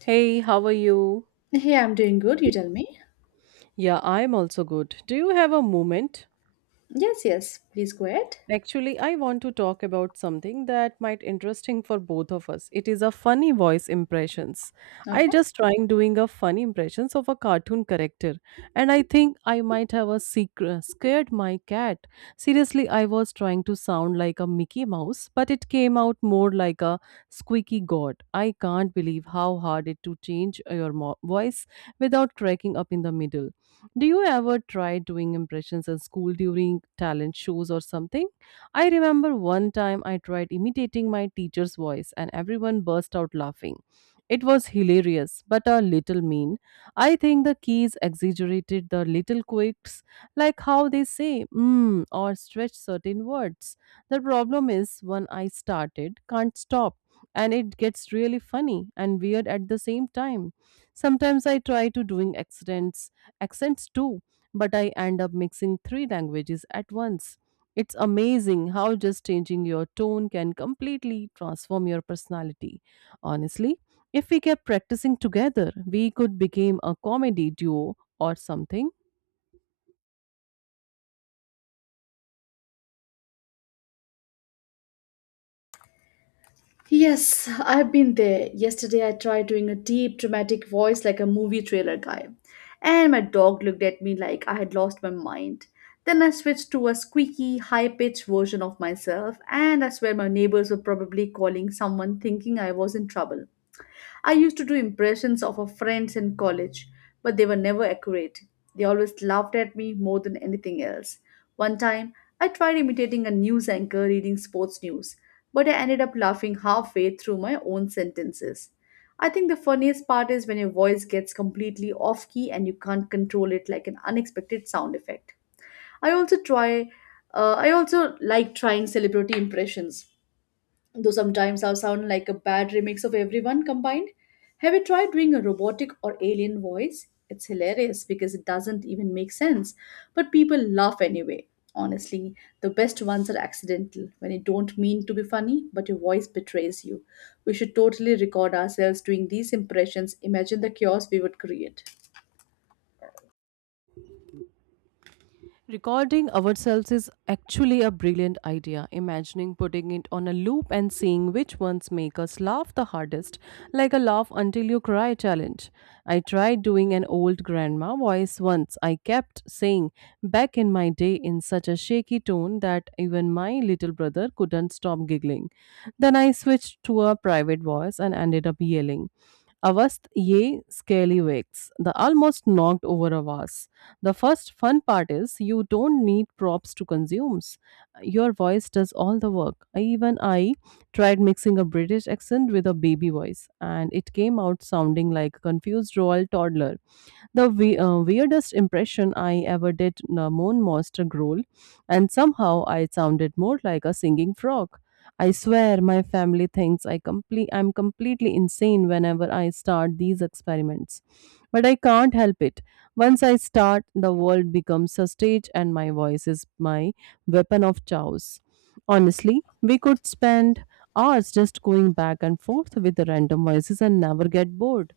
Hey, how are you? Hey, I'm doing good. You tell me. Yeah, I'm also good. Do you have a moment? Yes, yes. Please go ahead. Actually, I want to talk about something that might interesting for both of us. It is a funny voice impressions. I Okay. just trying doing a funny impressions of a cartoon character, and I think I might have a secret scared my cat. Seriously, I was trying to sound like a Mickey Mouse, but it came out more like a squeaky god. I can't believe how hard it to change your voice without cracking up in the middle. Do you ever try doing impressions in school during talent shows or something? I remember one time I tried imitating my teacher's voice and everyone burst out laughing. It was hilarious, but a little mean. I think the keys exaggerated the little quirks, like how they say mm or stretch certain words. The problem is when I started, can't stop, and it gets really funny and weird at the same time. Sometimes I try to doing accents, accents too, but I end up mixing three languages at once. It's amazing how just changing your tone can completely transform your personality. Honestly, if we kept practicing together, we could become a comedy duo or something. Yes, I've been there. Yesterday, I tried doing a deep, dramatic voice like a movie trailer guy, and my dog looked at me like I had lost my mind. Then I switched to a squeaky, high pitched version of myself, and I swear my neighbors were probably calling someone thinking I was in trouble. I used to do impressions of our friends in college, but they were never accurate. They always laughed at me more than anything else. One time, I tried imitating a news anchor reading sports news, but I ended up laughing halfway through my own sentences. I think the funniest part is when your voice gets completely off key and you can't control it like an unexpected sound effect. I also try I also like trying celebrity impressions though sometimes I sound like a bad remix of everyone combined. Have you tried doing a robotic or alien voice? It's hilarious because it doesn't even make sense, but people laugh anyway. Honestly, the best ones are accidental, when you don't mean to be funny, but your voice betrays you. We should totally record ourselves doing these impressions. Imagine the chaos we would create. Recording ourselves is actually a brilliant idea. Imagining putting it on a loop and seeing which ones make us laugh the hardest, like a laugh until you cry challenge. I tried doing an old grandma voice once. I kept saying back in my day in such a shaky tone that even my little brother couldn't stop giggling. Then I switched to a private voice and ended up yelling. Avast ye scallywags, the almost knocked over a vase. The first fun part is you don't need props to consume. Your voice does all the work. Even I tried mixing a British accent with a baby voice, and it came out sounding like a confused royal toddler. The weirdest impression I ever did a moon monster growl, and somehow I sounded more like a singing frog. I swear my family thinks I'm completely insane whenever I start these experiments. But I can't help it. Once I start, the world becomes a stage and my voice is my weapon of choice. Honestly, we could spend hours just going back and forth with the random voices and never get bored.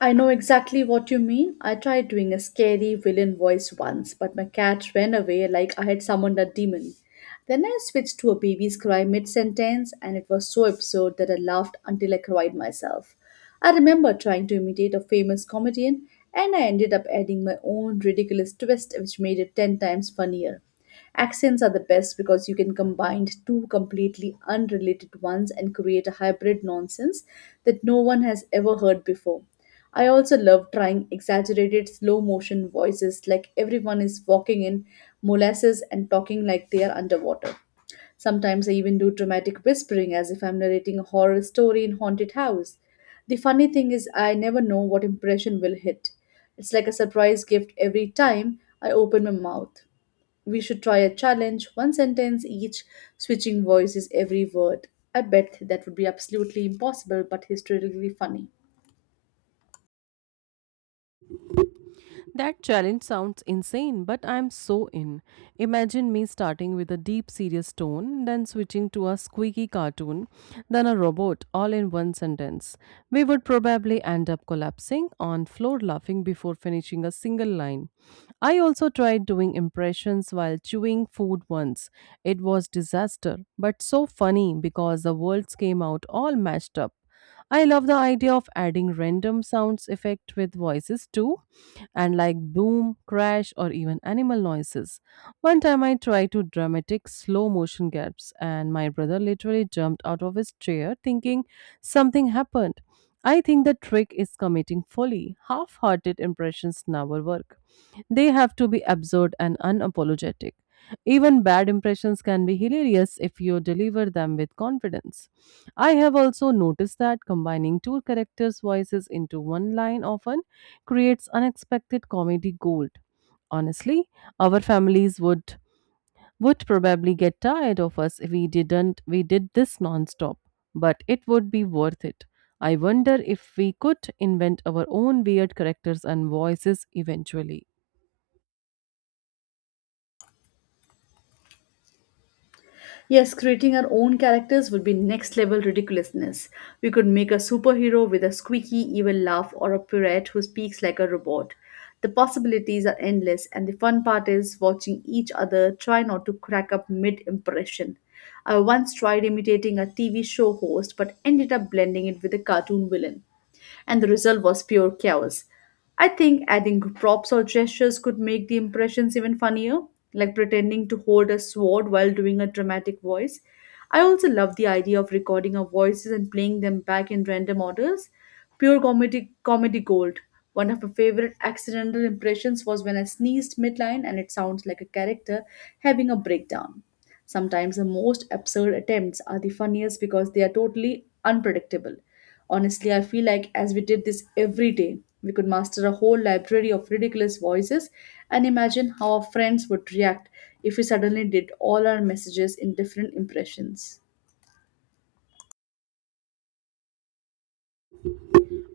I know exactly what you mean. I tried doing a scary villain voice once, but my cat ran away like I had summoned a demon. Then I switched to a baby's cry mid sentence, and it was so absurd that I laughed until I cried myself. I remember trying to imitate a famous comedian, and I ended up adding my own ridiculous twist, which made it 10 times funnier. Accents are the best because you can combine two completely unrelated ones and create a hybrid nonsense that no one has ever heard before. I also love trying exaggerated slow motion voices like everyone is walking in molasses and talking like they are underwater. Sometimes I even do dramatic whispering as if I'm narrating a horror story in haunted house. The funny thing is I never know what impression will hit. It's like a surprise gift every time I open my mouth. We should try a challenge, one sentence each, switching voices every word. I bet that would be absolutely impossible but historically funny. That challenge sounds insane, but I'm so in. Imagine me starting with a deep, serious tone, then switching to a squeaky cartoon, then a robot, all in one sentence. We would probably end up collapsing on floor laughing before finishing a single line. I also tried doing impressions while chewing food once. It was disaster, but so funny because the words came out all mashed up. I love the idea of adding random sounds effect with voices too and like boom, crash, or even animal noises. One time I tried to dramatic slow motion gaps, and my brother literally jumped out of his chair thinking something happened. I think the trick is committing folly. Half hearted impressions never work. They have to be absurd and unapologetic. Even bad impressions can be hilarious if you deliver them with confidence. I have also noticed that combining two characters' voices into one line often creates unexpected comedy gold. Honestly, our families would probably get tired of us if we didn't we did this non-stop, but it would be worth it. I wonder if we could invent our own weird characters and voices eventually. Yes, creating our own characters would be next level ridiculousness. We could make a superhero with a squeaky evil laugh or a pirate who speaks like a robot. The possibilities are endless, and the fun part is watching each other try not to crack up mid impression. I once tried imitating a TV show host but ended up blending it with a cartoon villain and the result was pure chaos. I think adding props or gestures could make the impressions even funnier, like pretending to hold a sword while doing a dramatic voice. I also love the idea of recording our voices and playing them back in random orders. Pure comedy comedy gold. One of my favorite accidental impressions was when I sneezed midline and it sounds like a character having a breakdown. Sometimes the most absurd attempts are the funniest because they are totally unpredictable. Honestly, I feel like as we did this every day, we could master a whole library of ridiculous voices and imagine how our friends would react if we suddenly did all our messages in different impressions.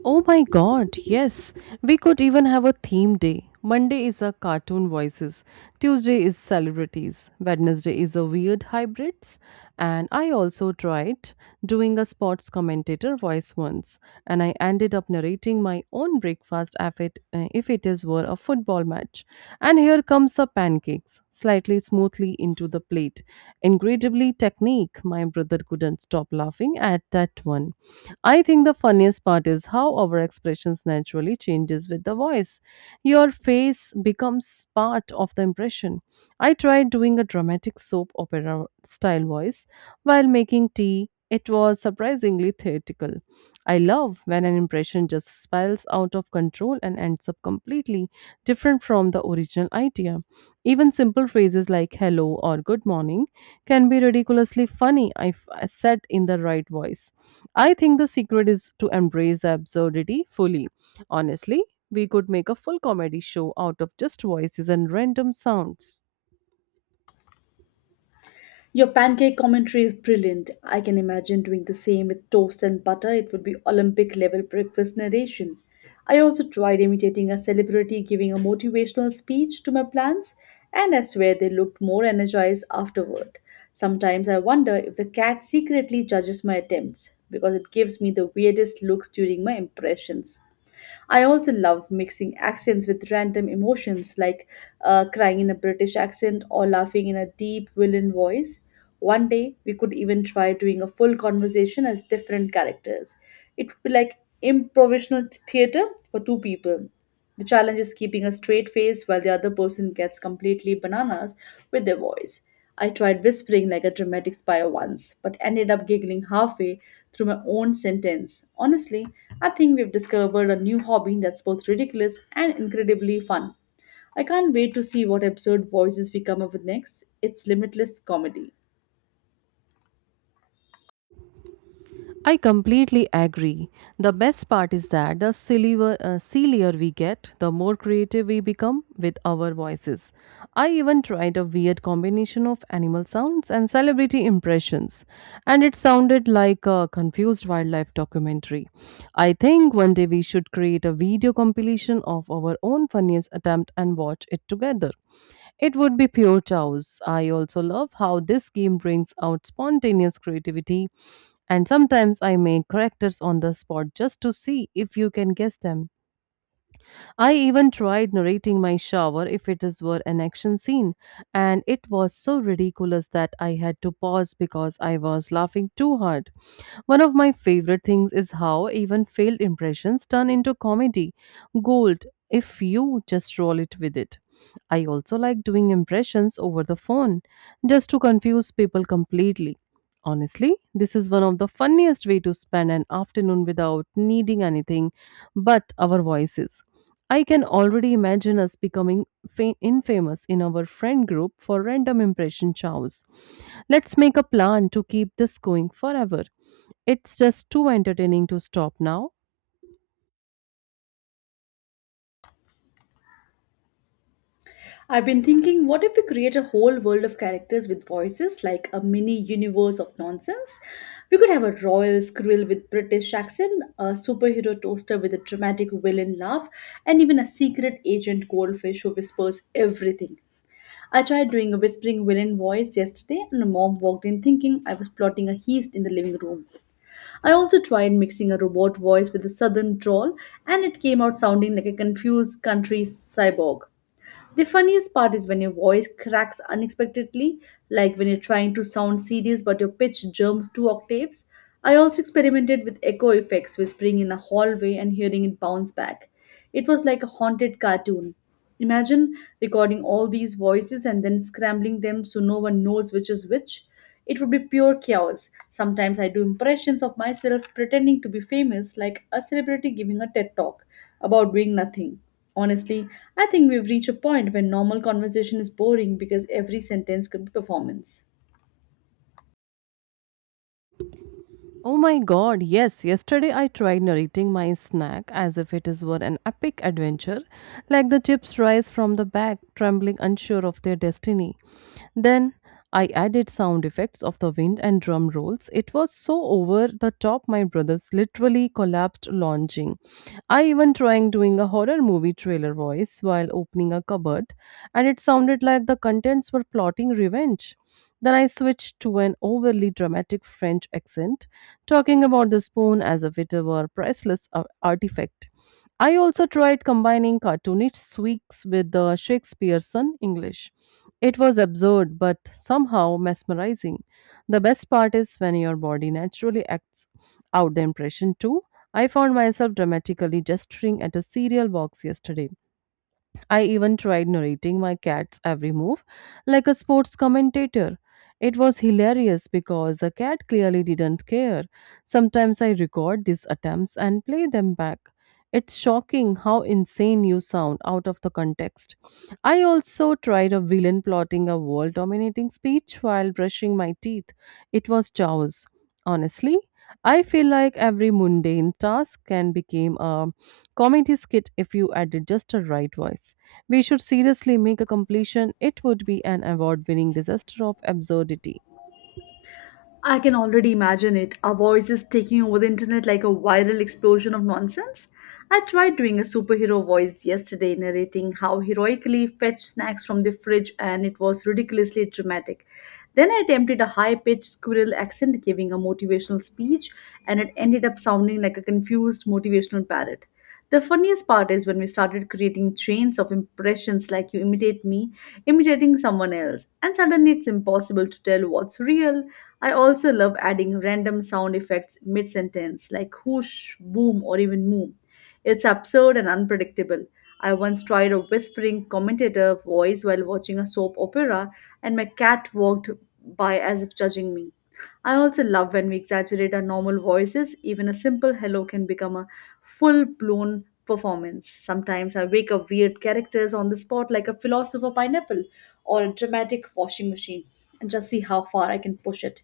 Oh my god, yes. We could even have a theme day. Monday is a cartoon voices, Tuesday is celebrities, Wednesday is a weird hybrids, and I also tried doing a sports commentator voice once, and I ended up narrating my own breakfast if it is were a football match. And here comes the pancakes, slightly smoothly into the plate. Incredibly technique, my brother couldn't stop laughing at that one. I think the funniest part is how our expressions naturally changes with the voice. Your face becomes part of the impression. I tried doing a dramatic soap opera style voice while making tea. It was surprisingly theatrical. I love when an impression just spirals out of control and ends up completely different from the original idea. Even simple phrases like hello or good morning can be ridiculously funny if said in the right voice. I think the secret is to embrace the absurdity fully. Honestly, we could make a full comedy show out of just voices and random sounds. Your pancake commentary is brilliant. I can imagine doing the same with toast and butter. It would be Olympic level breakfast narration. I also tried imitating a celebrity giving a motivational speech to my plants, and I swear they looked more energized afterward. Sometimes I wonder if the cat secretly judges my attempts because it gives me the weirdest looks during my impressions. I also love mixing accents with random emotions like crying in a British accent or laughing in a deep villain voice. One day, we could even try doing a full conversation as different characters. It would be like improvisational theater for two people. The challenge is keeping a straight face while the other person gets completely bananas with their voice. I tried whispering like a dramatic spy once, but ended up giggling halfway through my own sentence. Honestly, I think we've discovered a new hobby that's both ridiculous and incredibly fun. I can't wait to see what absurd voices we come up with next. It's limitless comedy. I completely agree. The best part is that sillier we get, the more creative we become with our voices. I even tried a weird combination of animal sounds and celebrity impressions, and it sounded like a confused wildlife documentary. I think one day we should create a video compilation of our own funniest attempt and watch it together. It would be pure chaos. I also love how this game brings out spontaneous creativity, and sometimes I make characters on the spot just to see if you can guess them. I even tried narrating my shower if it is were an action scene, and it was so ridiculous that I had to pause because I was laughing too hard. One of my favorite things is how even failed impressions turn into comedy gold if you just roll it with it. I also like doing impressions over the phone just to confuse people completely. Honestly, this is one of the funniest way to spend an afternoon without needing anything but our voices. I can already imagine us becoming infamous in our friend group for random impression chows. Let's make a plan to keep this going forever. It's just too entertaining to stop now. I've been thinking, what if we create a whole world of characters with voices, like a mini universe of nonsense? We could have a royal squirrel with British accent, a superhero toaster with a dramatic villain laugh, and even a secret agent goldfish who whispers everything. I tried doing a whispering villain voice yesterday, and my mom walked in thinking I was plotting a heist in the living room. I also tried mixing a robot voice with a southern drawl, and it came out sounding like a confused country cyborg. The funniest part is when your voice cracks unexpectedly, like when you're trying to sound serious but your pitch jumps two octaves. I also experimented with echo effects, whispering in a hallway and hearing it bounce back. It was like a haunted cartoon. Imagine recording all these voices and then scrambling them so no one knows which is which. It would be pure chaos. Sometimes I do impressions of myself pretending to be famous, like a celebrity giving a TED talk about doing nothing. Honestly, I think we've reached a point where normal conversation is boring because every sentence could be performance. Oh my god, yes, yesterday I tried narrating my snack as if it is were an epic adventure, like the chips rise from the bag, trembling unsure of their destiny. Then I added sound effects of the wind and drum rolls. It was so over the top, my brothers literally collapsed launching. I even tried doing a horror movie trailer voice while opening a cupboard, and it sounded like the contents were plotting revenge. Then I switched to an overly dramatic French accent, talking about the spoon as if it were a priceless artifact. I also tried combining cartoonish tweaks with the Shakespearean English. It was absurd but somehow mesmerizing. The best part is when your body naturally acts out the impression too. I found myself dramatically gesturing at a cereal box yesterday. I even tried narrating my cat's every move like a sports commentator. It was hilarious because the cat clearly didn't care. Sometimes I record these attempts and play them back. It's shocking how insane you sound out of the context. I also tried a villain plotting a world dominating speech while brushing my teeth. It was chaos. Honestly, I feel like every mundane task can become a comedy skit if you added just the right voice. We should seriously make a completion. It would be an award winning disaster of absurdity. I can already imagine it. Our voices taking over the internet like a viral explosion of nonsense. I tried doing a superhero voice yesterday, narrating how heroically fetched snacks from the fridge, and it was ridiculously dramatic. Then I attempted a high pitched squirrel accent, giving a motivational speech, and it ended up sounding like a confused motivational parrot. The funniest part is when we started creating chains of impressions like you imitate me, imitating someone else, and suddenly it's impossible to tell what's real. I also love adding random sound effects mid sentence, like whoosh, boom, or even moo. It's absurd and unpredictable. I once tried a whispering commentator voice while watching a soap opera, and my cat walked by as if judging me. I also love when we exaggerate our normal voices, even a simple hello can become a full blown performance. Sometimes I wake up weird characters on the spot, like a philosopher pineapple or a dramatic washing machine, and just see how far I can push it.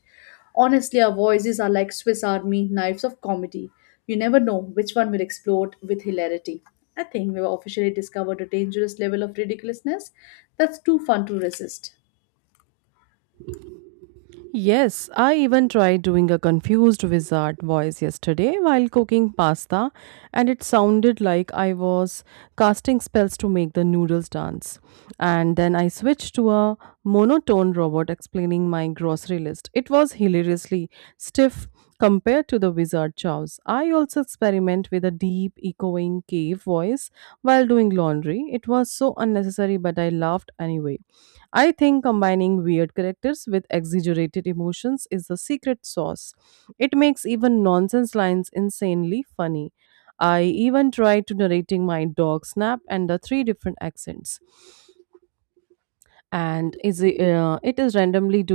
Honestly, our voices are like Swiss Army knives of comedy. You never know which one will explode with hilarity. I think we've officially discovered a dangerous level of ridiculousness that's too fun to resist. Yes, I even tried doing a confused wizard voice yesterday while cooking pasta, and it sounded like I was casting spells to make the noodles dance. And then I switched to a monotone robot explaining my grocery list. It was hilariously stiff compared to the wizard chows. I also experiment with a deep, echoing cave voice while doing laundry. It was so unnecessary, but I laughed anyway. I think combining weird characters with exaggerated emotions is the secret sauce. It makes even nonsense lines insanely funny. I even tried to narrating my dog snap and the three different accents, and it is randomly do